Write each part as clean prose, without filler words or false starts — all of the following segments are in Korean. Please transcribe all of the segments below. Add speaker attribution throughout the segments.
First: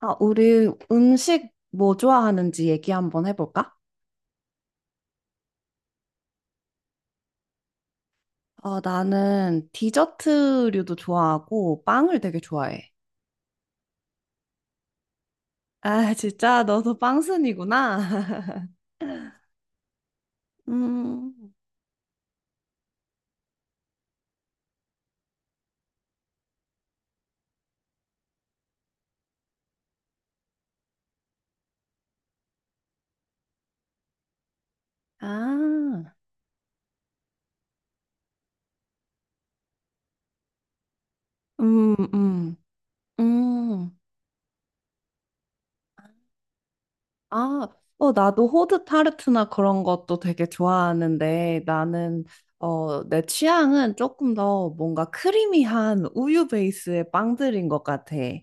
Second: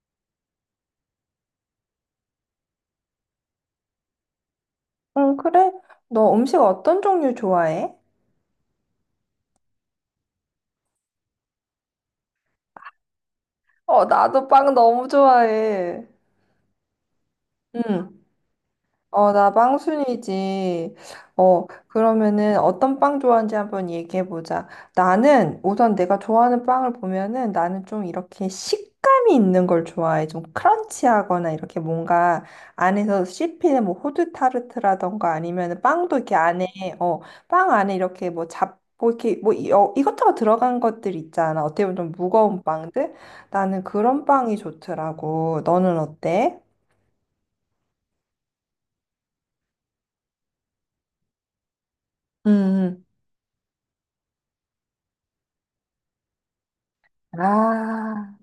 Speaker 1: 아, 우리 음식 뭐 좋아하는지 얘기 한번 해볼까?
Speaker 2: 응, 그래? 너 음식 어떤 종류 좋아해?
Speaker 1: 나는 디저트류도 좋아하고 빵을 되게 좋아해.
Speaker 2: 어, 나도 빵 너무 좋아해.
Speaker 1: 아, 진짜 너도 빵순이구나.
Speaker 2: 응. 어, 나 빵순이지.
Speaker 1: 음,
Speaker 2: 어, 그러면은 어떤 빵 좋아하는지 한번 얘기해 보자. 나는 우선 내가 좋아하는 빵을 보면은 나는 좀 이렇게 식감이 있는 걸 좋아해. 좀 크런치하거나 이렇게 뭔가 안에서 씹히는 뭐 호두 타르트라던가 아니면은
Speaker 1: 아,
Speaker 2: 빵도 이렇게 안에 어, 빵 안에 이렇게 뭐 고 이렇게 뭐 이것저것 들어간 것들 있잖아. 어떻게
Speaker 1: 음,
Speaker 2: 보면 좀
Speaker 1: 음,
Speaker 2: 무거운 빵들? 나는
Speaker 1: 음.
Speaker 2: 그런 빵이 좋더라고. 너는 어때?
Speaker 1: 아, 나도 호두 타르트나 그런 것도 되게 좋아하는데
Speaker 2: 음.
Speaker 1: 내 취향은 조금 더 뭔가 크리미한 우유 베이스의 빵들인 것 같아.
Speaker 2: 아.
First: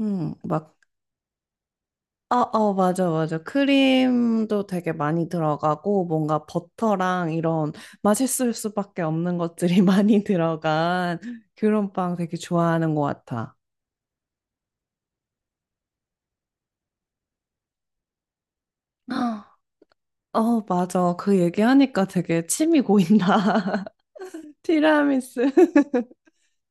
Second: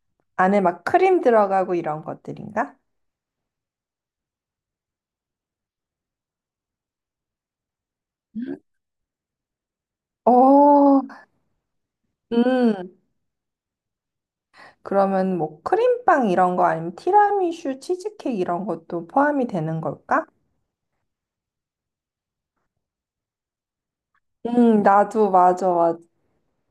Speaker 1: 음,
Speaker 2: 안에
Speaker 1: 막
Speaker 2: 막 크림 들어가고 이런
Speaker 1: 어,
Speaker 2: 것들인가?
Speaker 1: 맞아, 맞아. 크림도 되게 많이 들어가고, 뭔가 버터랑 이런 맛있을 수밖에 없는 것들이 많이
Speaker 2: 오.
Speaker 1: 들어간 그런 빵 되게 좋아하는
Speaker 2: 음.
Speaker 1: 것 같아.
Speaker 2: 그러면 뭐 크림빵 이런 거 아니면 티라미슈, 치즈케이크 이런 것도 포함이
Speaker 1: 아,
Speaker 2: 되는 걸까?
Speaker 1: 어, 맞아. 그 얘기하니까 되게 침이 고인다.
Speaker 2: 나도
Speaker 1: 티라미수.
Speaker 2: 맞아, 맞아.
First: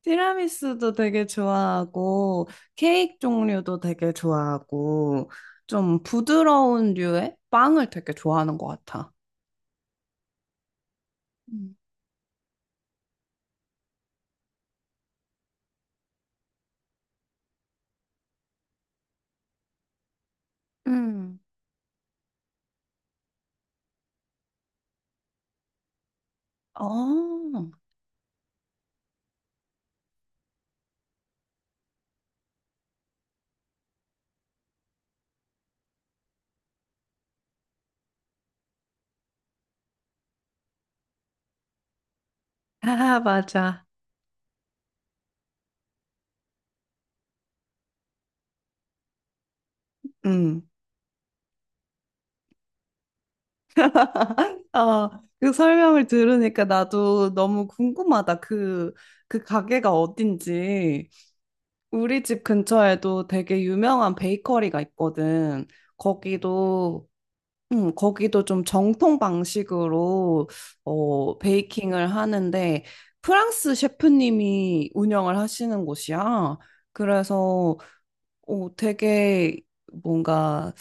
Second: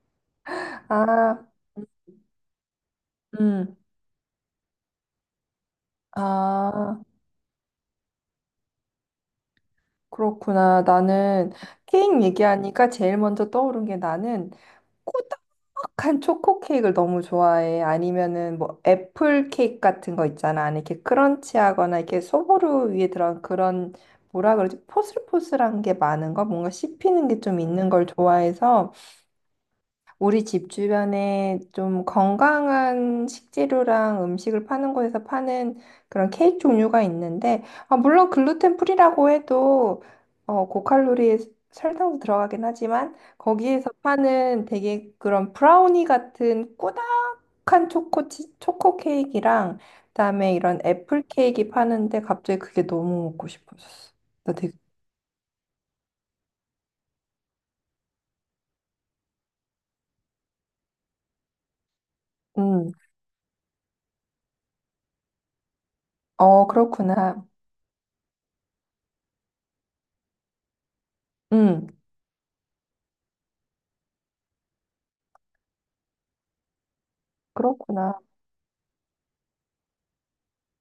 Speaker 1: 티라미수도 되게
Speaker 2: 아,
Speaker 1: 좋아하고, 케이크
Speaker 2: 음.
Speaker 1: 종류도 되게 좋아하고, 좀 부드러운
Speaker 2: 아,
Speaker 1: 류의 빵을 되게 좋아하는 것 같아.
Speaker 2: 그렇구나. 나는
Speaker 1: 음.
Speaker 2: 케이크 얘기하니까 제일 먼저 떠오른 게 나는 촉촉한 초코 케이크를 너무 좋아해. 아니면은 뭐 애플 케이크 같은 거 있잖아. 안에 이렇게
Speaker 1: 음.
Speaker 2: 크런치하거나 이렇게 소보루 위에 들어간 그런, 뭐라 그러지? 포슬포슬한 게 많은 거? 뭔가
Speaker 1: 어,
Speaker 2: 씹히는 게 좀 있는 걸 좋아해서 우리 집 주변에 좀 건강한 식재료랑 음식을 파는 곳에서 파는 그런 케이크 종류가 있는데, 아, 물론 글루텐 프리라고 해도 어, 고칼로리에 설탕도 들어가긴 하지만
Speaker 1: 아, 맞아.
Speaker 2: 거기에서 파는 되게 그런 브라우니 같은 꾸덕한 초코 케이크랑 그다음에
Speaker 1: 음.
Speaker 2: 이런 애플 케이크 파는데 갑자기 그게 너무 먹고 싶어졌어. 나 되게.
Speaker 1: 아, 그 설명을 들으니까 나도 너무 궁금하다. 그 가게가 어딘지. 우리 집
Speaker 2: 음,
Speaker 1: 근처에도 되게 유명한 베이커리가 있거든.
Speaker 2: 어,
Speaker 1: 거기도,
Speaker 2: 그렇구나.
Speaker 1: 거기도 좀 정통 방식으로,
Speaker 2: 음,
Speaker 1: 베이킹을 하는데, 프랑스 셰프님이 운영을 하시는 곳이야. 그래서,
Speaker 2: 그렇구나.
Speaker 1: 되게 뭔가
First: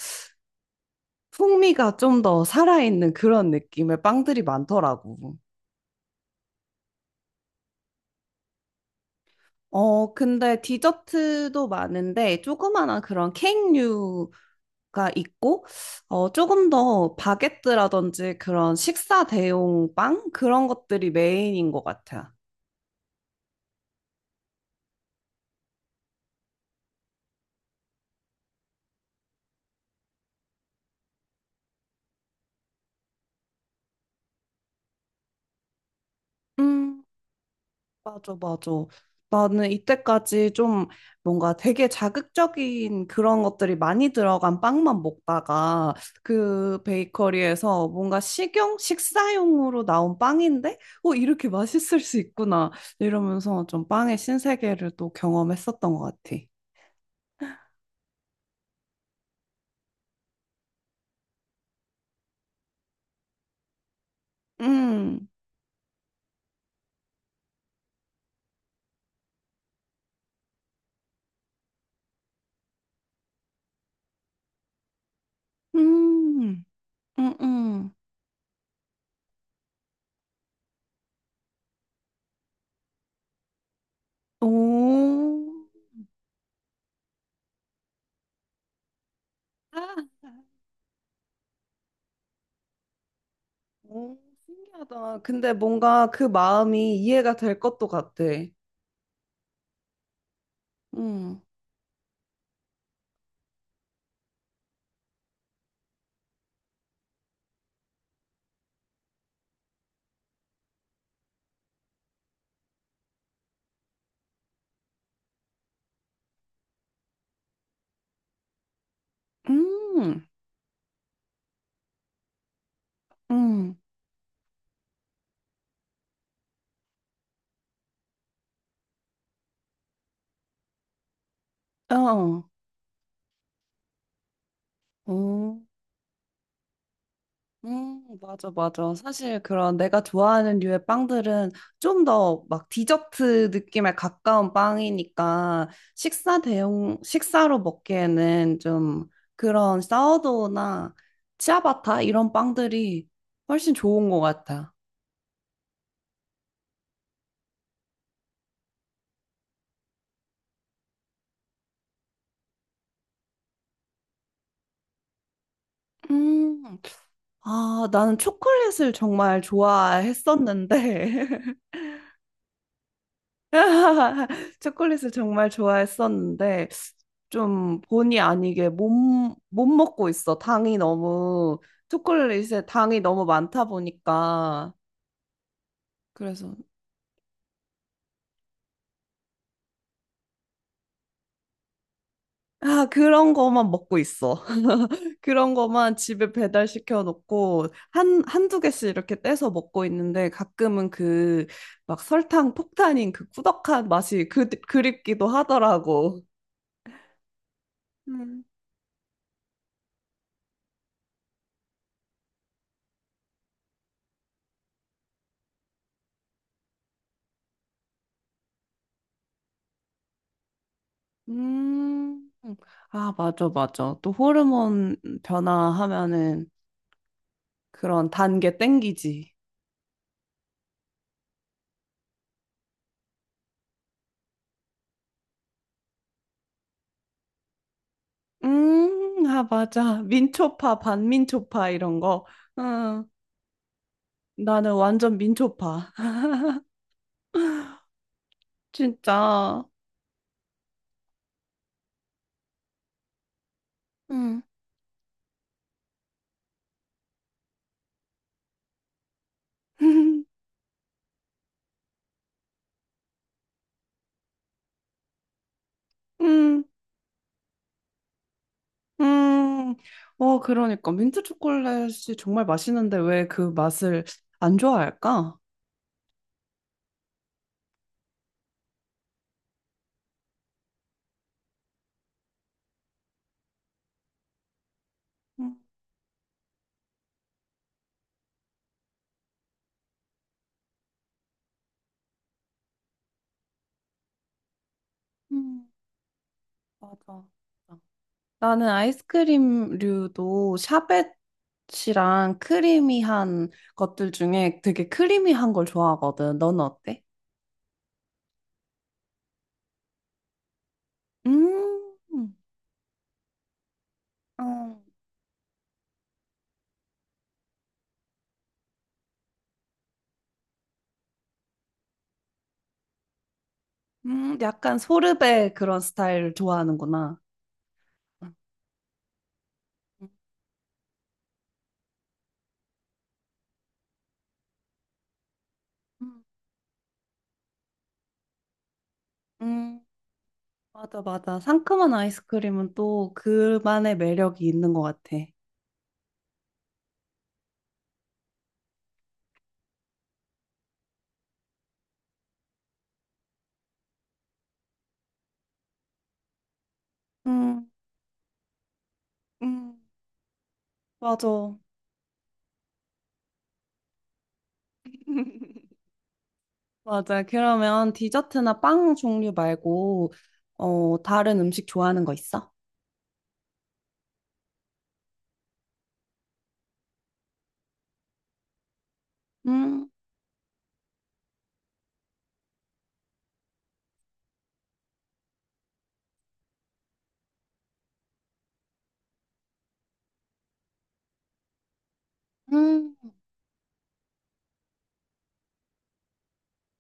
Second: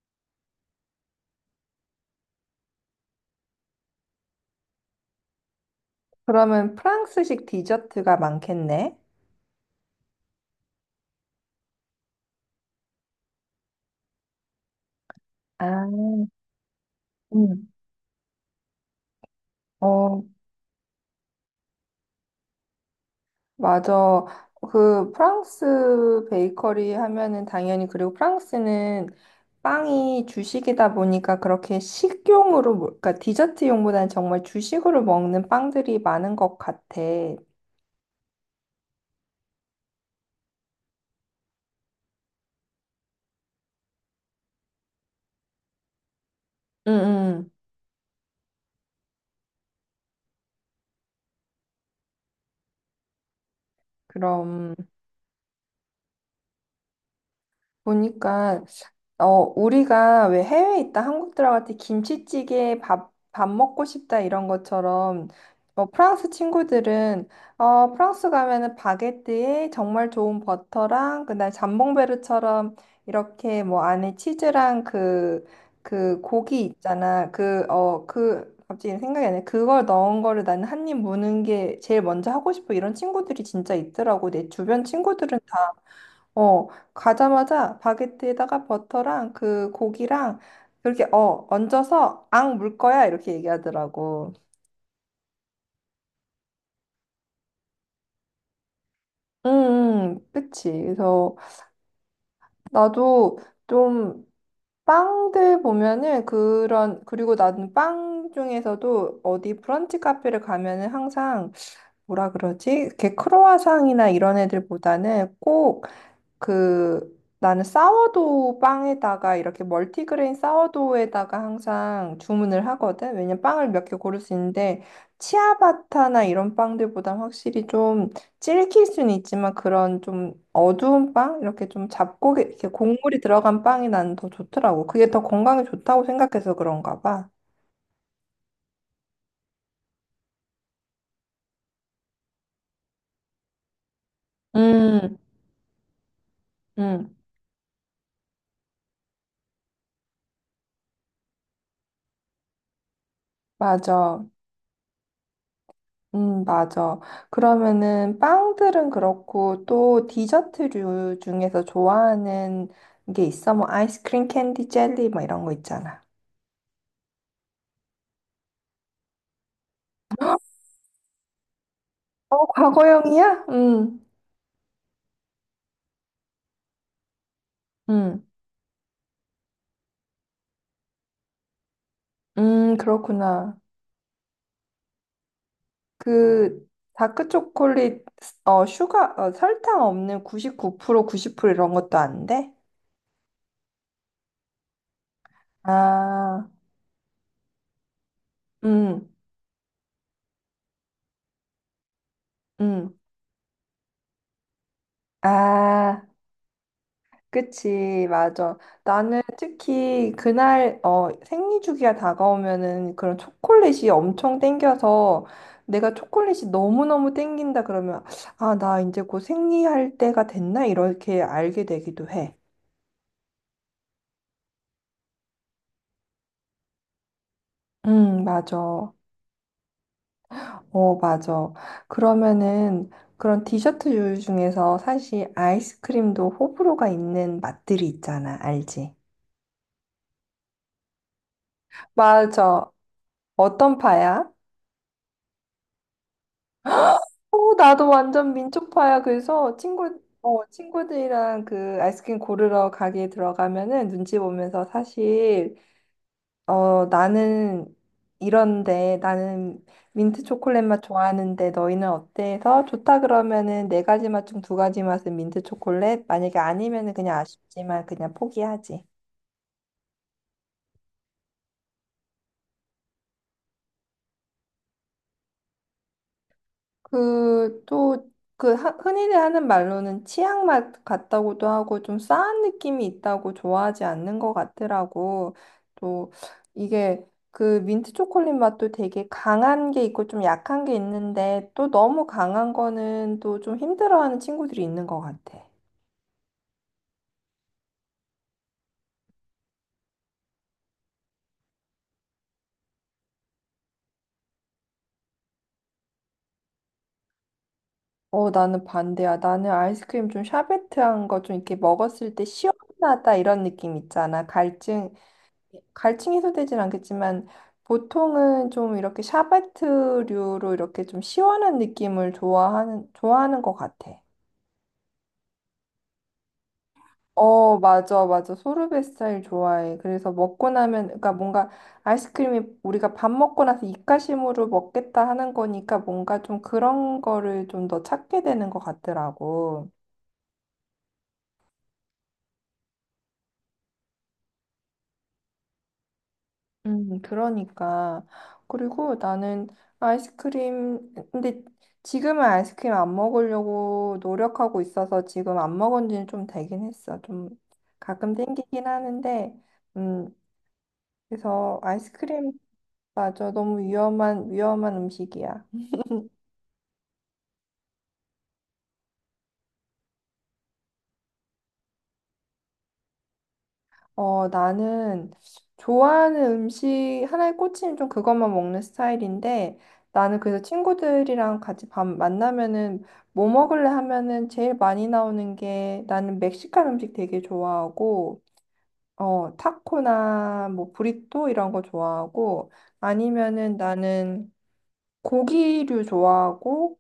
Speaker 1: 풍미가 좀 더 살아있는 그런 느낌의 빵들이 많더라고.
Speaker 2: 그러면 프랑스식 디저트가 많겠네.
Speaker 1: 어, 근데 디저트도 많은데 조그마한 그런 케이크류가 있고
Speaker 2: 아,
Speaker 1: 어, 조금 더
Speaker 2: 음.
Speaker 1: 바게트라든지 그런 식사 대용
Speaker 2: 어,
Speaker 1: 빵 그런 것들이 메인인 것 같아.
Speaker 2: 맞아. 그 프랑스 베이커리 하면은 당연히, 그리고 프랑스는 빵이 주식이다 보니까 그렇게 식용으로, 그러니까 디저트용보다는 정말 주식으로 먹는 빵들이 많은 것 같아.
Speaker 1: 요
Speaker 2: 응,
Speaker 1: 맞아, 맞아. 나는 이때까지 좀 뭔가 되게 자극적인 그런 것들이 많이 들어간 빵만 먹다가 그
Speaker 2: 응.
Speaker 1: 베이커리에서 뭔가 식용, 식사용으로 나온 빵인데, 어, 이렇게 맛있을 수 있구나. 이러면서 좀 빵의
Speaker 2: 그럼.
Speaker 1: 신세계를 또 경험했었던 것 같아.
Speaker 2: 보니까 어, 우리가 왜 해외에 있다 한국 들어갈 때 김치찌개 밥 먹고 싶다 이런
Speaker 1: 음,
Speaker 2: 것처럼 어, 프랑스 친구들은 어, 프랑스 가면은 바게트에 정말 좋은 버터랑 그날 잠봉베르처럼 이렇게 뭐 안에 치즈랑 그, 그 고기
Speaker 1: 음,
Speaker 2: 있잖아.
Speaker 1: 음,
Speaker 2: 그
Speaker 1: 음.
Speaker 2: 어, 그 갑자기 생각이 안 나. 그걸 넣은 거를 나는 한 입 무는 게 제일 먼저 하고 싶어. 이런 친구들이 진짜 있더라고.
Speaker 1: 오.
Speaker 2: 내 주변 친구들은 다 어, 가자마자 바게트에다가 버터랑 그
Speaker 1: 아.
Speaker 2: 고기랑 이렇게 어, 얹어서 앙 물 거야, 이렇게
Speaker 1: 오,
Speaker 2: 얘기하더라고.
Speaker 1: 신기하다. 근데 뭔가 그 마음이 이해가 될 것도 같아.
Speaker 2: 응. 그치. 그래서
Speaker 1: 음.
Speaker 2: 나도 좀 빵들 보면은 그런, 그리고 나는 빵 중에서도 어디 브런치 카페를 가면은 항상, 뭐라 그러지? 이렇게 크로와상이나 이런 애들보다는 꼭 그, 나는 사워도우 빵에다가 이렇게
Speaker 1: 음,
Speaker 2: 멀티그레인 사워도우에다가 항상 주문을 하거든. 왜냐면 빵을
Speaker 1: 음,
Speaker 2: 몇 개 고를 수 있는데 치아바타나 이런 빵들보단 확실히 좀 질길 수는 있지만 그런 좀 어두운 빵 이렇게 좀 잡고
Speaker 1: 어,
Speaker 2: 에 이렇게 곡물이 들어간 빵이 나는 더 좋더라고. 그게 더
Speaker 1: 어,
Speaker 2: 건강에 좋다고 생각해서 그런가 봐.
Speaker 1: 맞아, 맞아. 사실 그런 내가 좋아하는 류의 빵들은 좀 더 막 디저트 느낌에 가까운
Speaker 2: 음,
Speaker 1: 빵이니까 식사 대용,
Speaker 2: 음,
Speaker 1: 식사로 먹기에는 좀 그런 사워도우나 치아바타 이런 빵들이 훨씬 좋은 것
Speaker 2: 맞아.
Speaker 1: 같아.
Speaker 2: 맞아. 그러면은 빵들은 그렇고 또 디저트류 중에서 좋아하는 게 있어? 뭐 아이스크림, 캔디, 젤리 뭐 이런 거 있잖아.
Speaker 1: 음, 아, 나는 초콜릿을 정말 좋아했었는데.
Speaker 2: 어, 과거형이야?
Speaker 1: 초콜릿을 정말 좋아했었는데 좀 본의
Speaker 2: 음,
Speaker 1: 아니게 못, 못 먹고 있어. 당이 너무 초콜릿에 당이 너무
Speaker 2: 그렇구나.
Speaker 1: 많다 보니까 그래서
Speaker 2: 그 다크 초콜릿, 어, 슈가, 어, 설탕 없는 99%, 90% 이런 것도 안 돼?
Speaker 1: 아 그런 거만 먹고 있어. 그런 거만 집에
Speaker 2: 아,
Speaker 1: 배달시켜 놓고 한 한두 개씩
Speaker 2: 음,
Speaker 1: 이렇게 떼서 먹고 있는데 가끔은 막 설탕
Speaker 2: 음,
Speaker 1: 폭탄인 그 꾸덕한 맛이 그 그립기도
Speaker 2: 아.
Speaker 1: 하더라고.
Speaker 2: 그치, 맞아. 나는 특히 그날 어, 생리 주기가 다가오면은 그런 초콜릿이 엄청 땡겨서 내가 초콜릿이 너무너무 땡긴다 그러면 아, 나 이제 곧 생리할 때가 됐나? 이렇게 알게 되기도
Speaker 1: 음,
Speaker 2: 해.
Speaker 1: 아, 맞아, 맞아. 또 호르몬 변화하면은 그런 단 게
Speaker 2: 맞아.
Speaker 1: 땡기지.
Speaker 2: 어, 맞아. 그러면은 그런 디저트 요리 중에서 사실 아이스크림도 호불호가 있는 맛들이 있잖아. 알지?
Speaker 1: 아, 맞아. 민초파, 반민초파 이런 거.
Speaker 2: 맞아.
Speaker 1: 응,
Speaker 2: 어떤 파야?
Speaker 1: 나는 완전 민초파.
Speaker 2: 어, 나도 완전 민초파야. 그래서
Speaker 1: 진짜.
Speaker 2: 친구, 어, 친구들이랑 그 아이스크림 고르러 가게 들어가면은 눈치
Speaker 1: 응.
Speaker 2: 보면서 사실, 어, 나는 이런데, 나는 민트 초콜릿 맛 좋아하는데 너희는 어때? 해서 좋다 그러면은 네 가지 맛 중 두 가지 맛은 민트 초콜릿? 만약에
Speaker 1: 음,
Speaker 2: 아니면은 그냥 아쉽지만 그냥 포기하지.
Speaker 1: 음. 어, 그러니까. 민트 초콜릿이 정말 맛있는데 왜 그 맛을 안 좋아할까?
Speaker 2: 그, 또, 그, 흔히들 하는 말로는 치약 맛 같다고도 하고 좀 싸한 느낌이 있다고 좋아하지 않는 것 같더라고.
Speaker 1: 음,
Speaker 2: 또, 이게 그 민트 초콜릿 맛도 되게 강한 게 있고 좀 약한 게 있는데 또 너무 강한 거는 또 좀 힘들어하는 친구들이 있는 것 같아.
Speaker 1: 음, 맞아. 나는 아이스크림류도 샤베트랑 크리미한 것들 중에 되게 크리미한 걸 좋아하거든. 너는 어때?
Speaker 2: 어, 나는 반대야. 나는 아이스크림 좀 샤베트한 거 좀 이렇게
Speaker 1: 음,
Speaker 2: 먹었을 때 시원하다 이런 느낌 있잖아.
Speaker 1: 어,
Speaker 2: 갈증 해소되진 않겠지만 보통은 좀 이렇게 샤베트류로 이렇게 좀 시원한 느낌을 좋아하는 것 같아.
Speaker 1: 약간 소르베 그런 스타일 좋아하는구나.
Speaker 2: 어, 맞아, 맞아. 소르베 스타일 좋아해. 그래서 먹고 나면, 그러니까 뭔가 아이스크림이 우리가 밥 먹고 나서 입가심으로 먹겠다 하는 거니까
Speaker 1: 음,
Speaker 2: 뭔가 좀 그런 거를 좀 더 찾게 되는 것 같더라고.
Speaker 1: 음, 맞아, 맞아. 상큼한 아이스크림은 또 그만의 매력이 있는 것 같아.
Speaker 2: 그러니까. 그리고 나는 아이스크림, 근데 지금은 아이스크림 안 먹으려고 노력하고 있어서 지금 안 먹은 지는 좀 되긴 했어. 좀
Speaker 1: 음,
Speaker 2: 가끔 땡기긴 하는데,
Speaker 1: 음,
Speaker 2: 음,
Speaker 1: 맞아.
Speaker 2: 그래서 아이스크림, 맞아. 너무 위험한, 위험한 음식이야.
Speaker 1: 맞아. 그러면 디저트나 빵 종류 말고, 어, 다른 음식 좋아하는 거 있어?
Speaker 2: 어, 나는 좋아하는 음식, 하나에 꽂히면 좀 그것만 먹는 스타일인데,
Speaker 1: 음,
Speaker 2: 나는 그래서 친구들이랑 같이 밥 만나면은 뭐 먹을래 하면은 제일 많이 나오는 게 나는 멕시칸 음식 되게 좋아하고, 어, 타코나 뭐 브리또 이런 거 좋아하고,
Speaker 1: 음.
Speaker 2: 아니면은 나는 고기류 좋아하고,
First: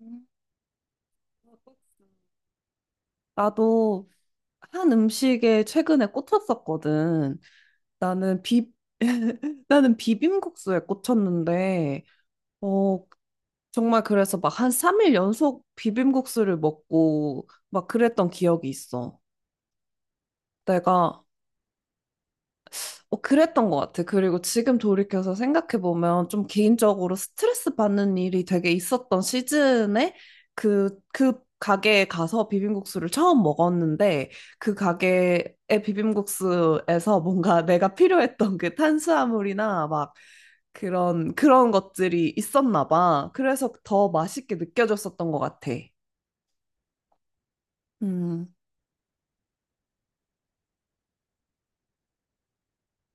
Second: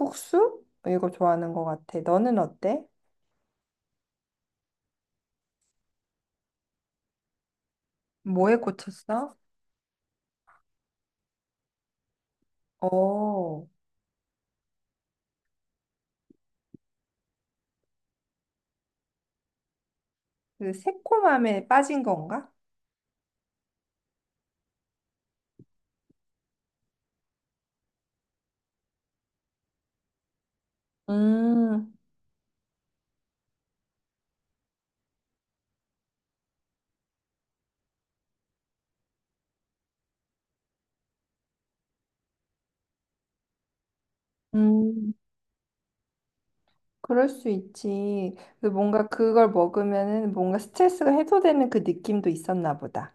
Speaker 1: 음.
Speaker 2: 이거 좋아하는 것 같아. 너는 어때?
Speaker 1: 나도 한 음식에 최근에 꽂혔었거든. 나는
Speaker 2: 뭐에
Speaker 1: 비,
Speaker 2: 꽂혔어?
Speaker 1: 나는 비빔국수에 꽂혔는데, 어,
Speaker 2: 어.
Speaker 1: 정말 그래서 막 한 3일 연속 비빔국수를 먹고 막 그랬던 기억이 있어.
Speaker 2: 그
Speaker 1: 내가
Speaker 2: 새콤함에 빠진 건가?
Speaker 1: 어, 그랬던 것 같아. 그리고 지금 돌이켜서 생각해보면 좀 개인적으로 스트레스 받는 일이 되게 있었던 시즌에 그
Speaker 2: 음,
Speaker 1: 가게에 가서 비빔국수를 처음 먹었는데 그 가게의 비빔국수에서 뭔가 내가 필요했던 그 탄수화물이나 막 그런 것들이 있었나 봐. 그래서 더 맛있게
Speaker 2: 음,
Speaker 1: 느껴졌었던 것 같아.
Speaker 2: 그럴 수 있지.
Speaker 1: 음,
Speaker 2: 그 뭔가 그걸 먹으면은 뭔가 스트레스가 해소되는 그 느낌도 있었나 보다.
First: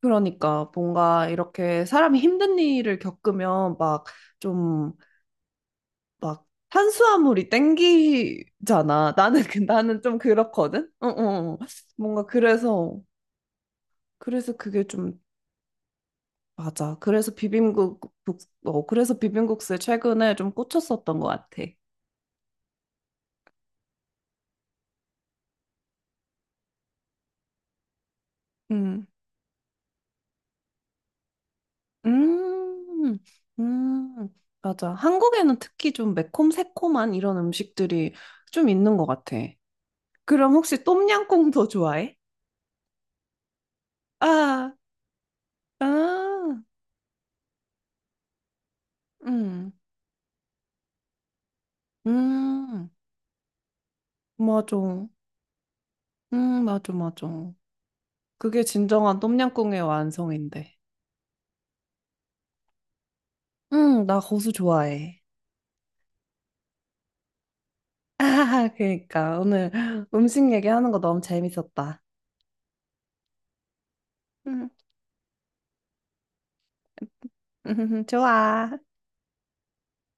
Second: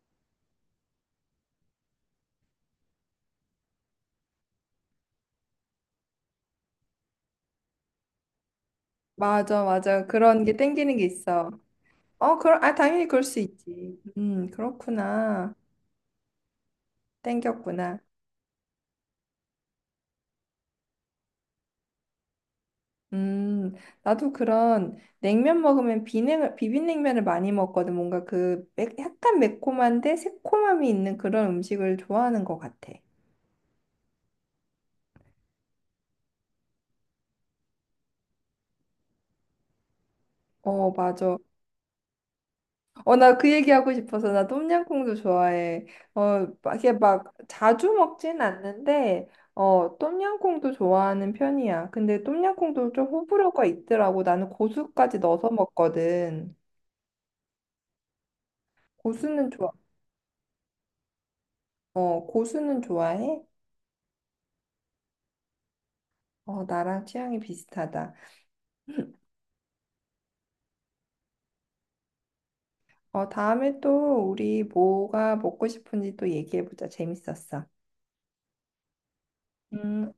Speaker 1: 그러니까 뭔가 이렇게 사람이 힘든 일을 겪으면 막좀 막 탄수화물이 땡기잖아.
Speaker 2: 맞아,
Speaker 1: 나는
Speaker 2: 맞아.
Speaker 1: 좀
Speaker 2: 그런 게
Speaker 1: 그렇거든.
Speaker 2: 땡기는 게
Speaker 1: 어,
Speaker 2: 있어.
Speaker 1: 어. 어. 뭔가
Speaker 2: 어, 그럼, 아,
Speaker 1: 그래서
Speaker 2: 당연히 그럴 수 있지.
Speaker 1: 그래서 그게 좀
Speaker 2: 그렇구나.
Speaker 1: 맞아.
Speaker 2: 땡겼구나.
Speaker 1: 어, 그래서 비빔국수에 최근에 좀 꽂혔었던 것 같아.
Speaker 2: 음, 나도 그런 냉면 먹으면 비냉, 비빔냉면을 많이 먹거든. 뭔가 그 매,
Speaker 1: 음.
Speaker 2: 약간 매콤한데 새콤함이 있는 그런 음식을 좋아하는 것 같아.
Speaker 1: 음. 음. 맞아. 한국에는 특히 좀 매콤 새콤한 이런 음식들이 좀 있는 것 같아. 그럼 혹시
Speaker 2: 어, 맞아.
Speaker 1: 똠양꿍도 좋아해?
Speaker 2: 어, 나 그 얘기하고 싶어서 나
Speaker 1: 아,
Speaker 2: 똠양꿍도 좋아해. 어,
Speaker 1: 아,
Speaker 2: 막 이게 막 자주 먹진 않는데,
Speaker 1: 음,
Speaker 2: 어, 똠양꿍도 좋아하는 편이야. 근데
Speaker 1: 음,
Speaker 2: 똠양꿍도 좀 호불호가 있더라고. 나는
Speaker 1: 맞아.
Speaker 2: 고수까지 넣어서 먹거든.
Speaker 1: 맞아, 맞아. 그게 진정한
Speaker 2: 고수는 좋아,
Speaker 1: 똠양꿍의 완성인데.
Speaker 2: 어, 고수는 좋아해?
Speaker 1: 응, 나 고수 좋아해.
Speaker 2: 어, 나랑 취향이 비슷하다.
Speaker 1: 아, 그러니까 오늘 음식 얘기하는 거 너무 재밌었다.
Speaker 2: 어, 다음에 또 우리
Speaker 1: 음,
Speaker 2: 뭐가 먹고 싶은지 또 얘기해보자. 재밌었어.
Speaker 1: 좋아.
Speaker 2: 음,